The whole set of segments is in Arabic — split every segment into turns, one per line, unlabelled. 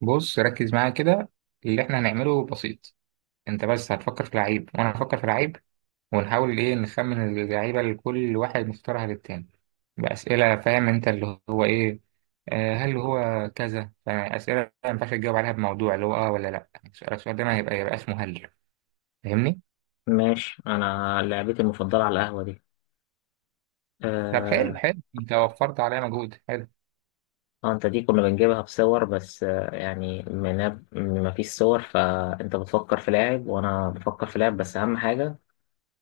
بص ركز معايا كده. اللي احنا هنعمله بسيط. انت بس هتفكر في لعيب وانا هفكر في لعيب، ونحاول ايه نخمن اللعيبه اللي كل واحد مختارها للتاني باسئله. فاهم انت اللي هو ايه؟ آه، هل هو كذا، يعني اسئله ما ينفعش تجاوب عليها بموضوع، اللي هو ولا لا، السؤال ده ما هيبقى يبقى اسمه هل. فاهمني؟
ماشي، انا لعبتي المفضله على القهوه دي.
طب حلو
آه...
حلو، انت وفرت عليا مجهود حلو.
انت دي كنا بنجيبها بصور، بس يعني من ما فيش صور فانت بتفكر في لاعب وانا بفكر في لاعب، بس اهم حاجه.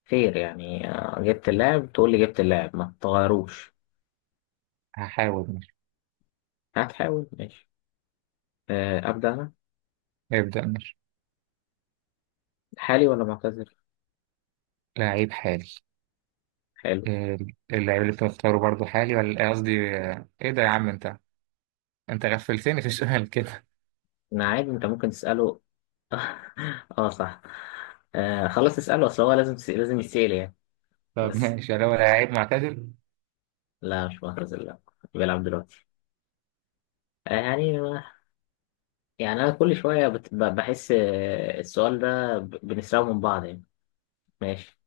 خير يعني، جبت اللاعب تقول لي جبت اللاعب ما تغيروش.
هحاول، ماشي.
هتحاول ماشي. ابدا انا.
ابدا ماشي.
حالي ولا معتذر؟
لعيب حالي.
حلو.
آه، اللعيب اللي انت مختاره برضه حالي ولا قصدي ايه ده يا عم انت؟ انت غفلتني في السؤال كده.
انا عادي، انت ممكن تساله. اه صح. خلاص اساله، اصل هو لازم يتسال يعني.
طب
بس
ماشي، لو لعيب معتزل.
لا، مش معتذر لا. بيلعب دلوقتي. يعني، يعني أنا كل شوية بحس السؤال ده بنسرقه من بعض يعني. ماشي،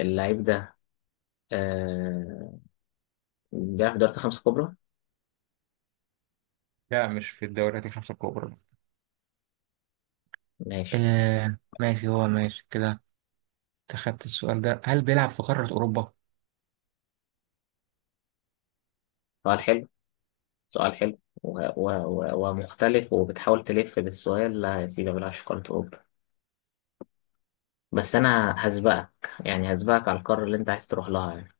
اللعيب ده، آه، بيلعب في دوري 5 كبرى.
لا، مش في الدوريات الخمسة الكبرى.
ماشي.
ماشي، هو ماشي كده. اتخذت السؤال ده، هل بيلعب في قارة أوروبا؟
سؤال حلو. سؤال حلو. و- و- و- ومختلف، وبتحاول تلف بالسؤال. لا يا سيدي، ما بيلعبش في قارة أوروبا. بس أنا هسبقك، يعني هسبقك على القارة اللي أنت عايز تروح لها يعني.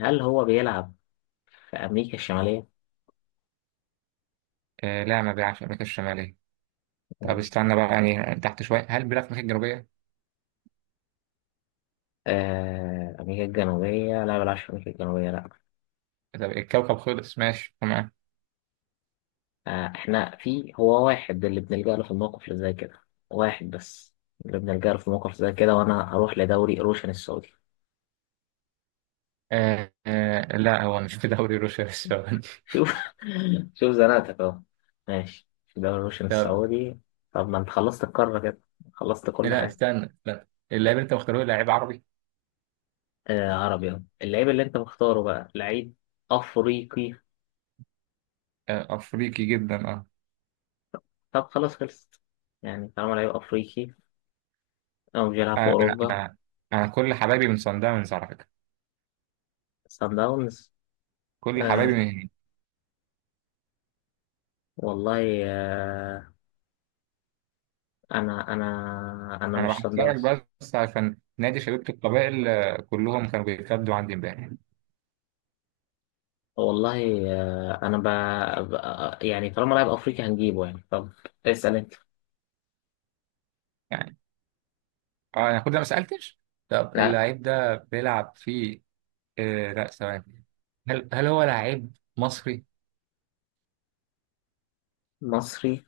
هل هو بيلعب في أمريكا الشمالية؟
لا، ما بيلعبش في أمريكا الشمالية. طب استنى بقى يعني تحت شوية، هل بيلعب في أمريكا الجنوبية؟
أمريكا الجنوبية لا، ما بيلعبش في أمريكا الجنوبية لا.
طب الكوكب خلص، ماشي تمام.
فاحنا في هو واحد اللي بنلجأ له في الموقف اللي زي كده، واحد بس اللي بنلجأ له في الموقف زي كده، وانا هروح لدوري روشن السعودي.
لا، هو مش في دوري روسيا السعودي
شوف. شوف زنقتك اهو. ماشي، في دوري روشن
طب
السعودي. طب ما انت خلصت القارة كده. خلصت كل
لا،
حاجة.
استنى لا، اللاعب اللي انت مختاره لعيب عربي.
آه عربي أهو. اللعيب اللي انت مختاره بقى لعيب افريقي.
أفريقي جدا
طب خلاص خلصت، يعني طالما لعيب افريقي او مش بيلعب في
آه، أنا
اوروبا.
أنا أنا كل حبايبي من صن داونز على فكرة.
سان داونز.
كل
آه،
حبايبي.
والله آه. انا انا
انا
مش سان
بحكي لك،
داونز.
بس عشان نادي شبيبة القبائل كلهم كانوا بيتكلموا عندي امبارح.
والله. آه، انا ب... ب... يعني طالما لاعب افريقي هنجيبه يعني. طب اسال انت.
يعني اه انا كنت ما سالتش. طب
لا،
اللعيب ده بيلعب في لا، ثواني. هل هو لعيب مصري؟
مصري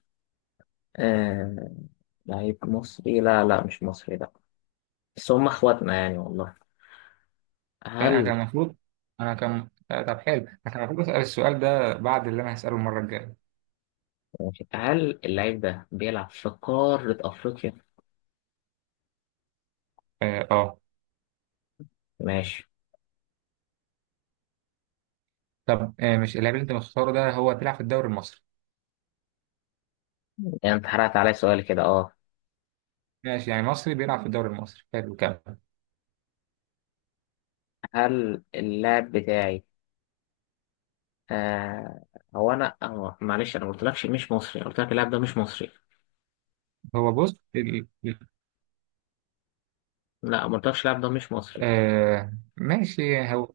آه... لعيب مصري؟ لا لا، مش مصري لا. بس هم اخواتنا يعني والله.
يعني انا
هل
كان المفروض، انا كان طب حلو، انا كان المفروض اسال السؤال ده بعد اللي انا هساله المره الجايه.
هل اللعيب ده بيلعب في قارة افريقيا؟
اه آه.
ماشي.
طب مش اللاعب اللي انت مختاره ده هو بيلعب في الدوري المصري.
يعني انت حرقت عليا سؤال كده اه.
ماشي، يعني مصري بيلعب في الدوري المصري، حلو، كمل.
هل اللاعب بتاعي آه... معلش، انا ما قلتلكش مش مصري، أنا قلت لك اللاعب ده مش مصري.
هو بص
لا ما قلتلكش اللاعب ده مش مصري.
ماشي هو.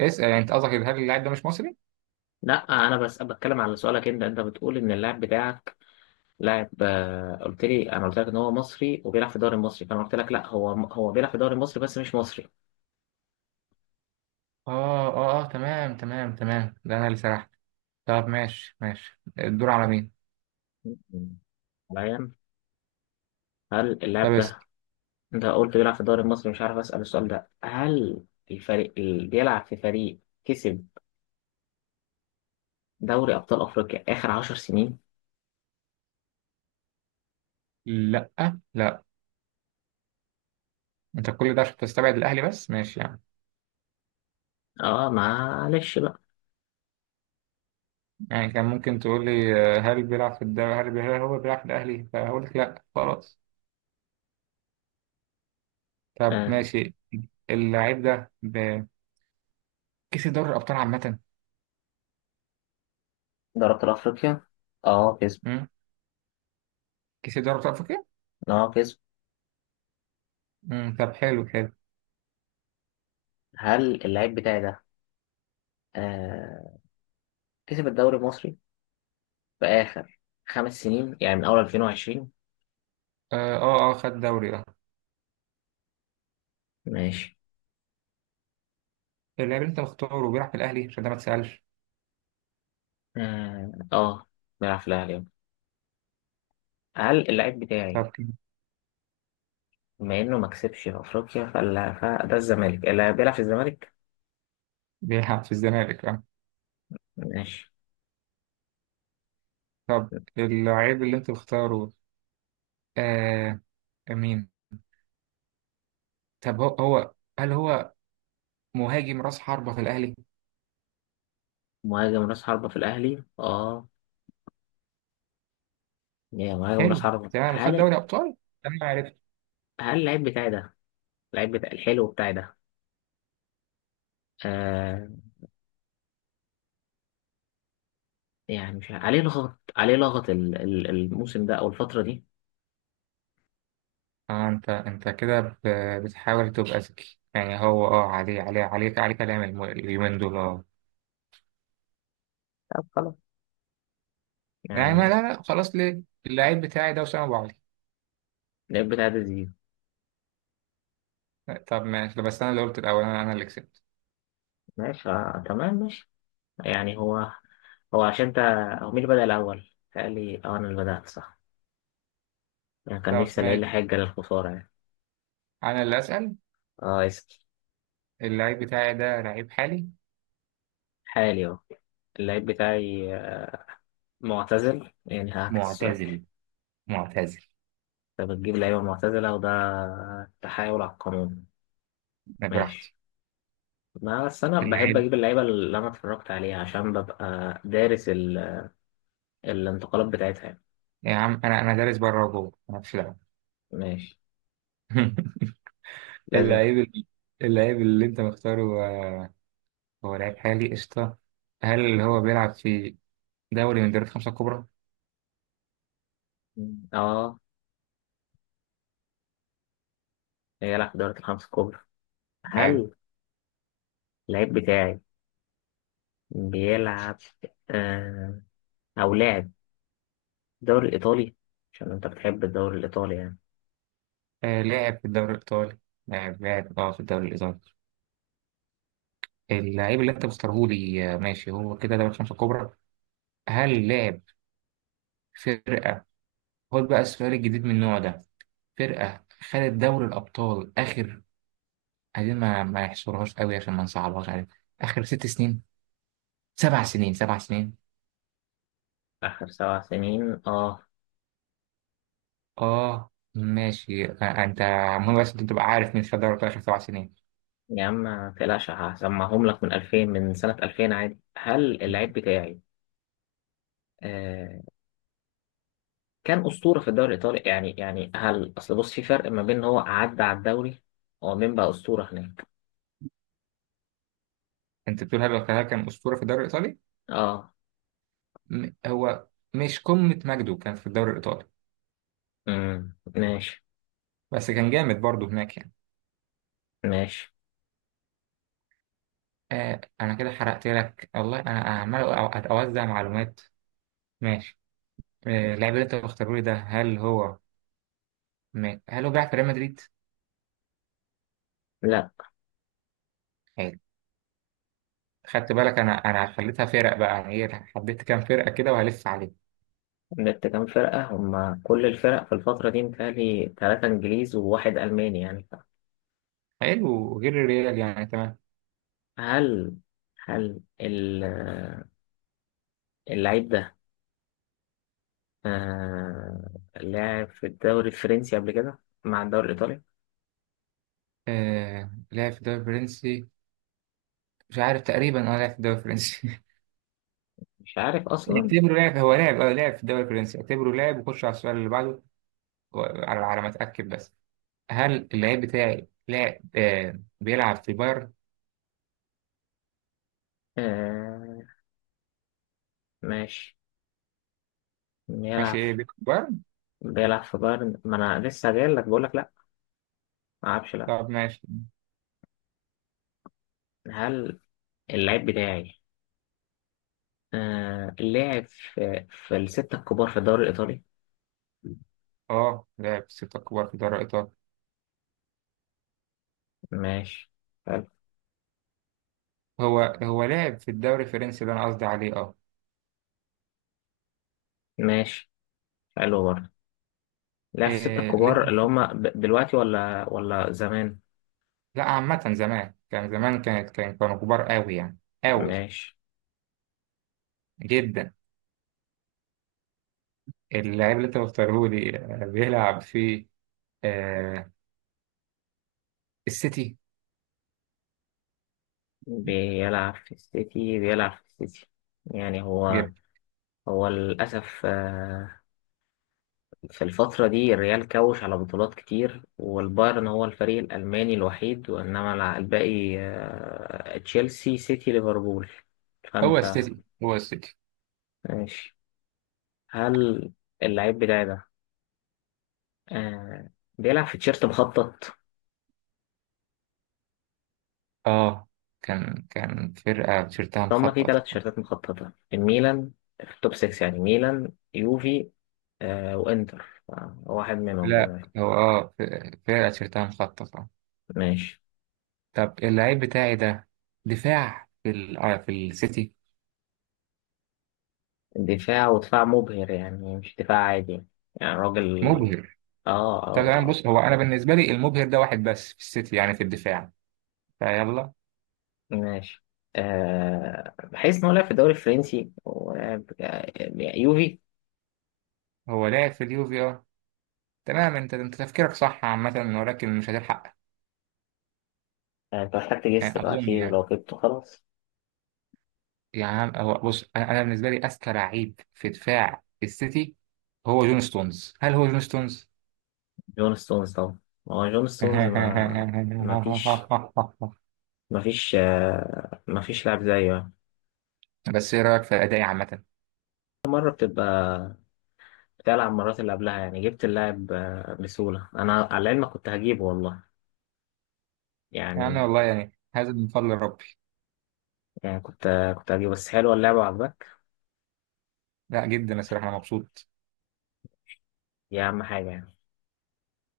اسأل، يعني انت قصدك هل اللاعب ده مش مصري؟
لا انا بس بتكلم على سؤالك انت، انت بتقول ان اللاعب بتاعك لاعب، قلت لي، انا قلت لك ان هو مصري وبيلعب في الدوري المصري، فانا قلت لك لا، هو بيلعب في الدوري المصري بس مش مصري.
اه تمام تمام تمام، ده انا اللي سرحت. طب ماشي ماشي، الدور على مين؟
مم. حاليا، هل
طب
اللاعب
اسأل.
ده، انت قلت بيلعب في الدوري المصري، مش عارف اسال السؤال ده، هل الفريق اللي بيلعب في فريق كسب دوري ابطال افريقيا اخر 10 سنين؟
لا، لا، انت كل ده عشان تستبعد الاهلي، بس ماشي يعني.
اه معلش بقى.
يعني كان ممكن تقول لي هل بيلعب في الدوري، هل هو بيلعب في الاهلي، فهقول لك لا، خلاص. طب
آه،
ماشي، اللاعب ده كسب دوري الابطال عامة.
دوري ابطال افريقيا اه، كسب؟
مم؟ كسب دوري ابطال افريقيا؟
اه كسب.
مم، طب حلو حلو.
هل اللاعب بتاعي ده آه كسب الدوري المصري في آخر 5 سنين، يعني من أول 2020؟
خد دوري
ماشي.
اللاعب اللي انت مختاره بيلعب في الاهلي، عشان ده ما تسألش.
آه آه، بيلعب في الأهلي أهو. هل اللاعب بتاعي،
طب كده
بما إنه ما كسبش في أفريقيا فلا، فده الزمالك، اللي بيلعب في الزمالك.
بيلعب في الزمالك
ماشي.
طب اللعيب اللي انت بتختاره، آه مين؟ طب هو، هل هو مهاجم راس حربة في الاهلي؟
مهاجم راس حربة في الأهلي آه، يا مهاجم راس
حلو،
حربة،
تمام، وخد
هل؟
دوري ابطال. انا عرفت.
هل اللاعب بتاعي ده، اللاعب بتاع الحلو بتاعي ده، آه يعني مش عارف- عليه لغط، عليه لغط الموسم ده أو الفترة دي.
اه انت كده بتحاول تبقى ذكي. يعني هو عليه كلام اليومين دول
طب خلاص
يعني ما
يعني.
لا لا، خلاص، ليه؟ اللعيب بتاعي ده وسام ابو علي.
اللاعب بتاعي ده زيزو.
طب ماشي، ده بس انا اللي قلت الاول، انا اللي كسبت.
ماشي آه تمام ماشي. يعني هو، هو عشان انت، هو مين اللي بدأ الأول؟ قال لي اه، أنا اللي بدأت صح. يعني كان
طب
نفسي ألاقي لي
ماشي،
حاجة للخسارة يعني.
انا اللي اسال.
اه اسأل.
اللعيب بتاعي ده لعيب حالي.
حالي اهو. اللعيب بتاعي معتزل، يعني هعكس السؤال.
معتزل، معتزل.
انت بتجيب لعيبة معتزلة، وده تحايل على القانون. ماشي.
براحتي.
ما بس أنا بحب
اللعيب،
أجيب اللعيبة اللي أنا اتفرجت عليها عشان ببقى دارس الانتقالات بتاعتها يعني.
يا عم انا دارس بره وجوه، انا في دعوه.
ماشي. لازم.
اللعيب ال- اللعيب اللي انت مختاره، هو لعيب حالي، قشطه. هل اللي هو بيلعب في دوري من دوري الخمسه الكبرى؟
اه، يلعب في دوري ال5 الكبرى.
حلو.
هل اللعيب بتاعي بيلعب آه، أو لعب الدوري الإيطالي، عشان أنت بتحب الدوري الإيطالي يعني.
لاعب في الدوري الايطالي. لاعب في الدوري الايطالي. اللعيب اللي انت مختاره لي ماشي، هو كده دوري الخمسه الكبرى. هل لاعب فرقه، خد بقى السؤال الجديد من النوع ده. فرقه خدت دوري الابطال اخر، عايزين ما يحصرهاش قوي عشان ما نصعبهاش عليك. اخر ست سنين سبع سنين 7 سنين.
آخر 7 سنين آه.
اه ماشي انت. مهم بس انت تبقى عارف مين خد دوري الابطال اخر 7 سنين.
يا عم ما تقلقش، هسمعهم لك من 2000، من سنة 2000 عادي. هل اللعيب بتاعي آه كان أسطورة في الدوري الإيطالي يعني، يعني هل، أصل بص في فرق ما بين إن هو عدى على الدوري ومين بقى أسطورة هناك.
انت بتقول هل الخلايا كان اسطوره في الدوري الايطالي؟
آه
هو مش قمه مجده كان في الدوري الايطالي،
امم، ماشي.
بس كان جامد برضه هناك يعني.
ماشي.
آه، انا كده حرقت لك، والله انا عمال اوزع معلومات. ماشي. اللاعب اللي انت مختاره لي ده، هل هو هل هو بيلعب في ريال مدريد؟
لا،
حلو. خدت بالك انا خليتها فرق بقى، يعني ايه، حددت كام فرقه كده وهلف عليه.
جبت كام فرقة، هما كل الفرق في الفترة دي متهيألي تلاتة إنجليز وواحد ألماني يعني.
حلو، غير الريال يعني، تمام.
هل هل اللعيب ده آه لعب في الدوري الفرنسي قبل كده مع الدوري الإيطالي؟
لعب في الدوري الفرنسي، مش عارف، تقريبا لعب في الدوري الفرنسي
مش عارف أصلا.
اعتبره لعب، هو لعب، لعب في الدوري الفرنسي، اعتبره لعب وخش على السؤال اللي بعده. على ما اتاكد بس. هل اللعيب بتاعي لاعب بيلعب في بايرن؟
آه ماشي.
ماشي،
بيلعب،
ايه، بيلعب في بايرن.
بيلعب في بايرن؟ ما أنا لسه جاي لك بقول لك لأ، ما أعرفش لأ.
طب ماشي.
هل اللعيب بتاعي لعب في, في الستة الكبار في الدوري الإيطالي؟
اه لعب في 6 كبار في دوري ايطاليا.
ماشي. حلو.
هو لعب في الدوري الفرنسي، ده انا قصدي عليه
ماشي. حلو برضه. لعب في الستة
إيه، اللي
الكبار
انت.
اللي هما دلوقتي ولا زمان؟
لا، عامة زمان، كان زمان كانت كان كانوا كبار قوي يعني، قوي
ماشي.
جدا. اللعيب اللي انت مختاره لي بيلعب في آه السيتي.
بيلعب في السيتي، بيلعب في السيتي. يعني هو، هو للأسف في الفترة دي الريال كوش على بطولات كتير، والبايرن هو الفريق الألماني الوحيد، وإنما الباقي تشيلسي، سيتي، ليفربول.
هو
فأنت،
السيتي، هو السيتي.
ماشي. هل اللعيب بتاعي ده آه، بيلعب في تيشيرت مخطط؟
اه كان فرقة تيشيرتها
هما في تلات
مخططة.
تيشيرتات مخططة، الميلان في التوب 6، يعني ميلان، يوفي وإنتر واحد منهم
لا
كده.
هو، فرقة تيشيرتها مخططة.
ماشي.
طب اللعيب بتاعي ده دفاع في ال آه في السيتي.
دفاع، ودفاع مبهر يعني، مش دفاع عادي يعني. يعني راجل.
مبهر.
اه اه
طب انا
اه.
بص، هو انا بالنسبة لي المبهر ده واحد بس في السيتي، يعني في الدفاع. فيلا.
ماشي. آه، بحيث ان هو لعب في الدوري الفرنسي ولعب يوفي.
هو لعب في اليوفي تمام، انت تفكيرك صح عامة، ولكن مش هتلحق.
انت محتاج تجس
يعني اظن
دلوقتي،
يعني.
ولو جبته خلاص.
يعني هو بص، انا، بالنسبة لي اذكى لعيب في دفاع السيتي هو جون ستونز. هل هو جون ستونز؟
جون ستونز طبعا. ما هو جون ستونز، ما، ما فيش، ما فيش ما فيش لاعب زيه يعني.
بس ايه رايك في ادائي عامه؟
مرة بتبقى، بتلعب مرات اللي قبلها يعني. جبت اللاعب بسهولة، أنا على العلم كنت هجيبه والله يعني.
يعني والله، يعني هذا من فضل ربي.
يعني كنت هجيبه، بس حلوة اللعبة عجبك.
لا جدا، الصراحه انا مبسوط.
دي أهم حاجة يعني.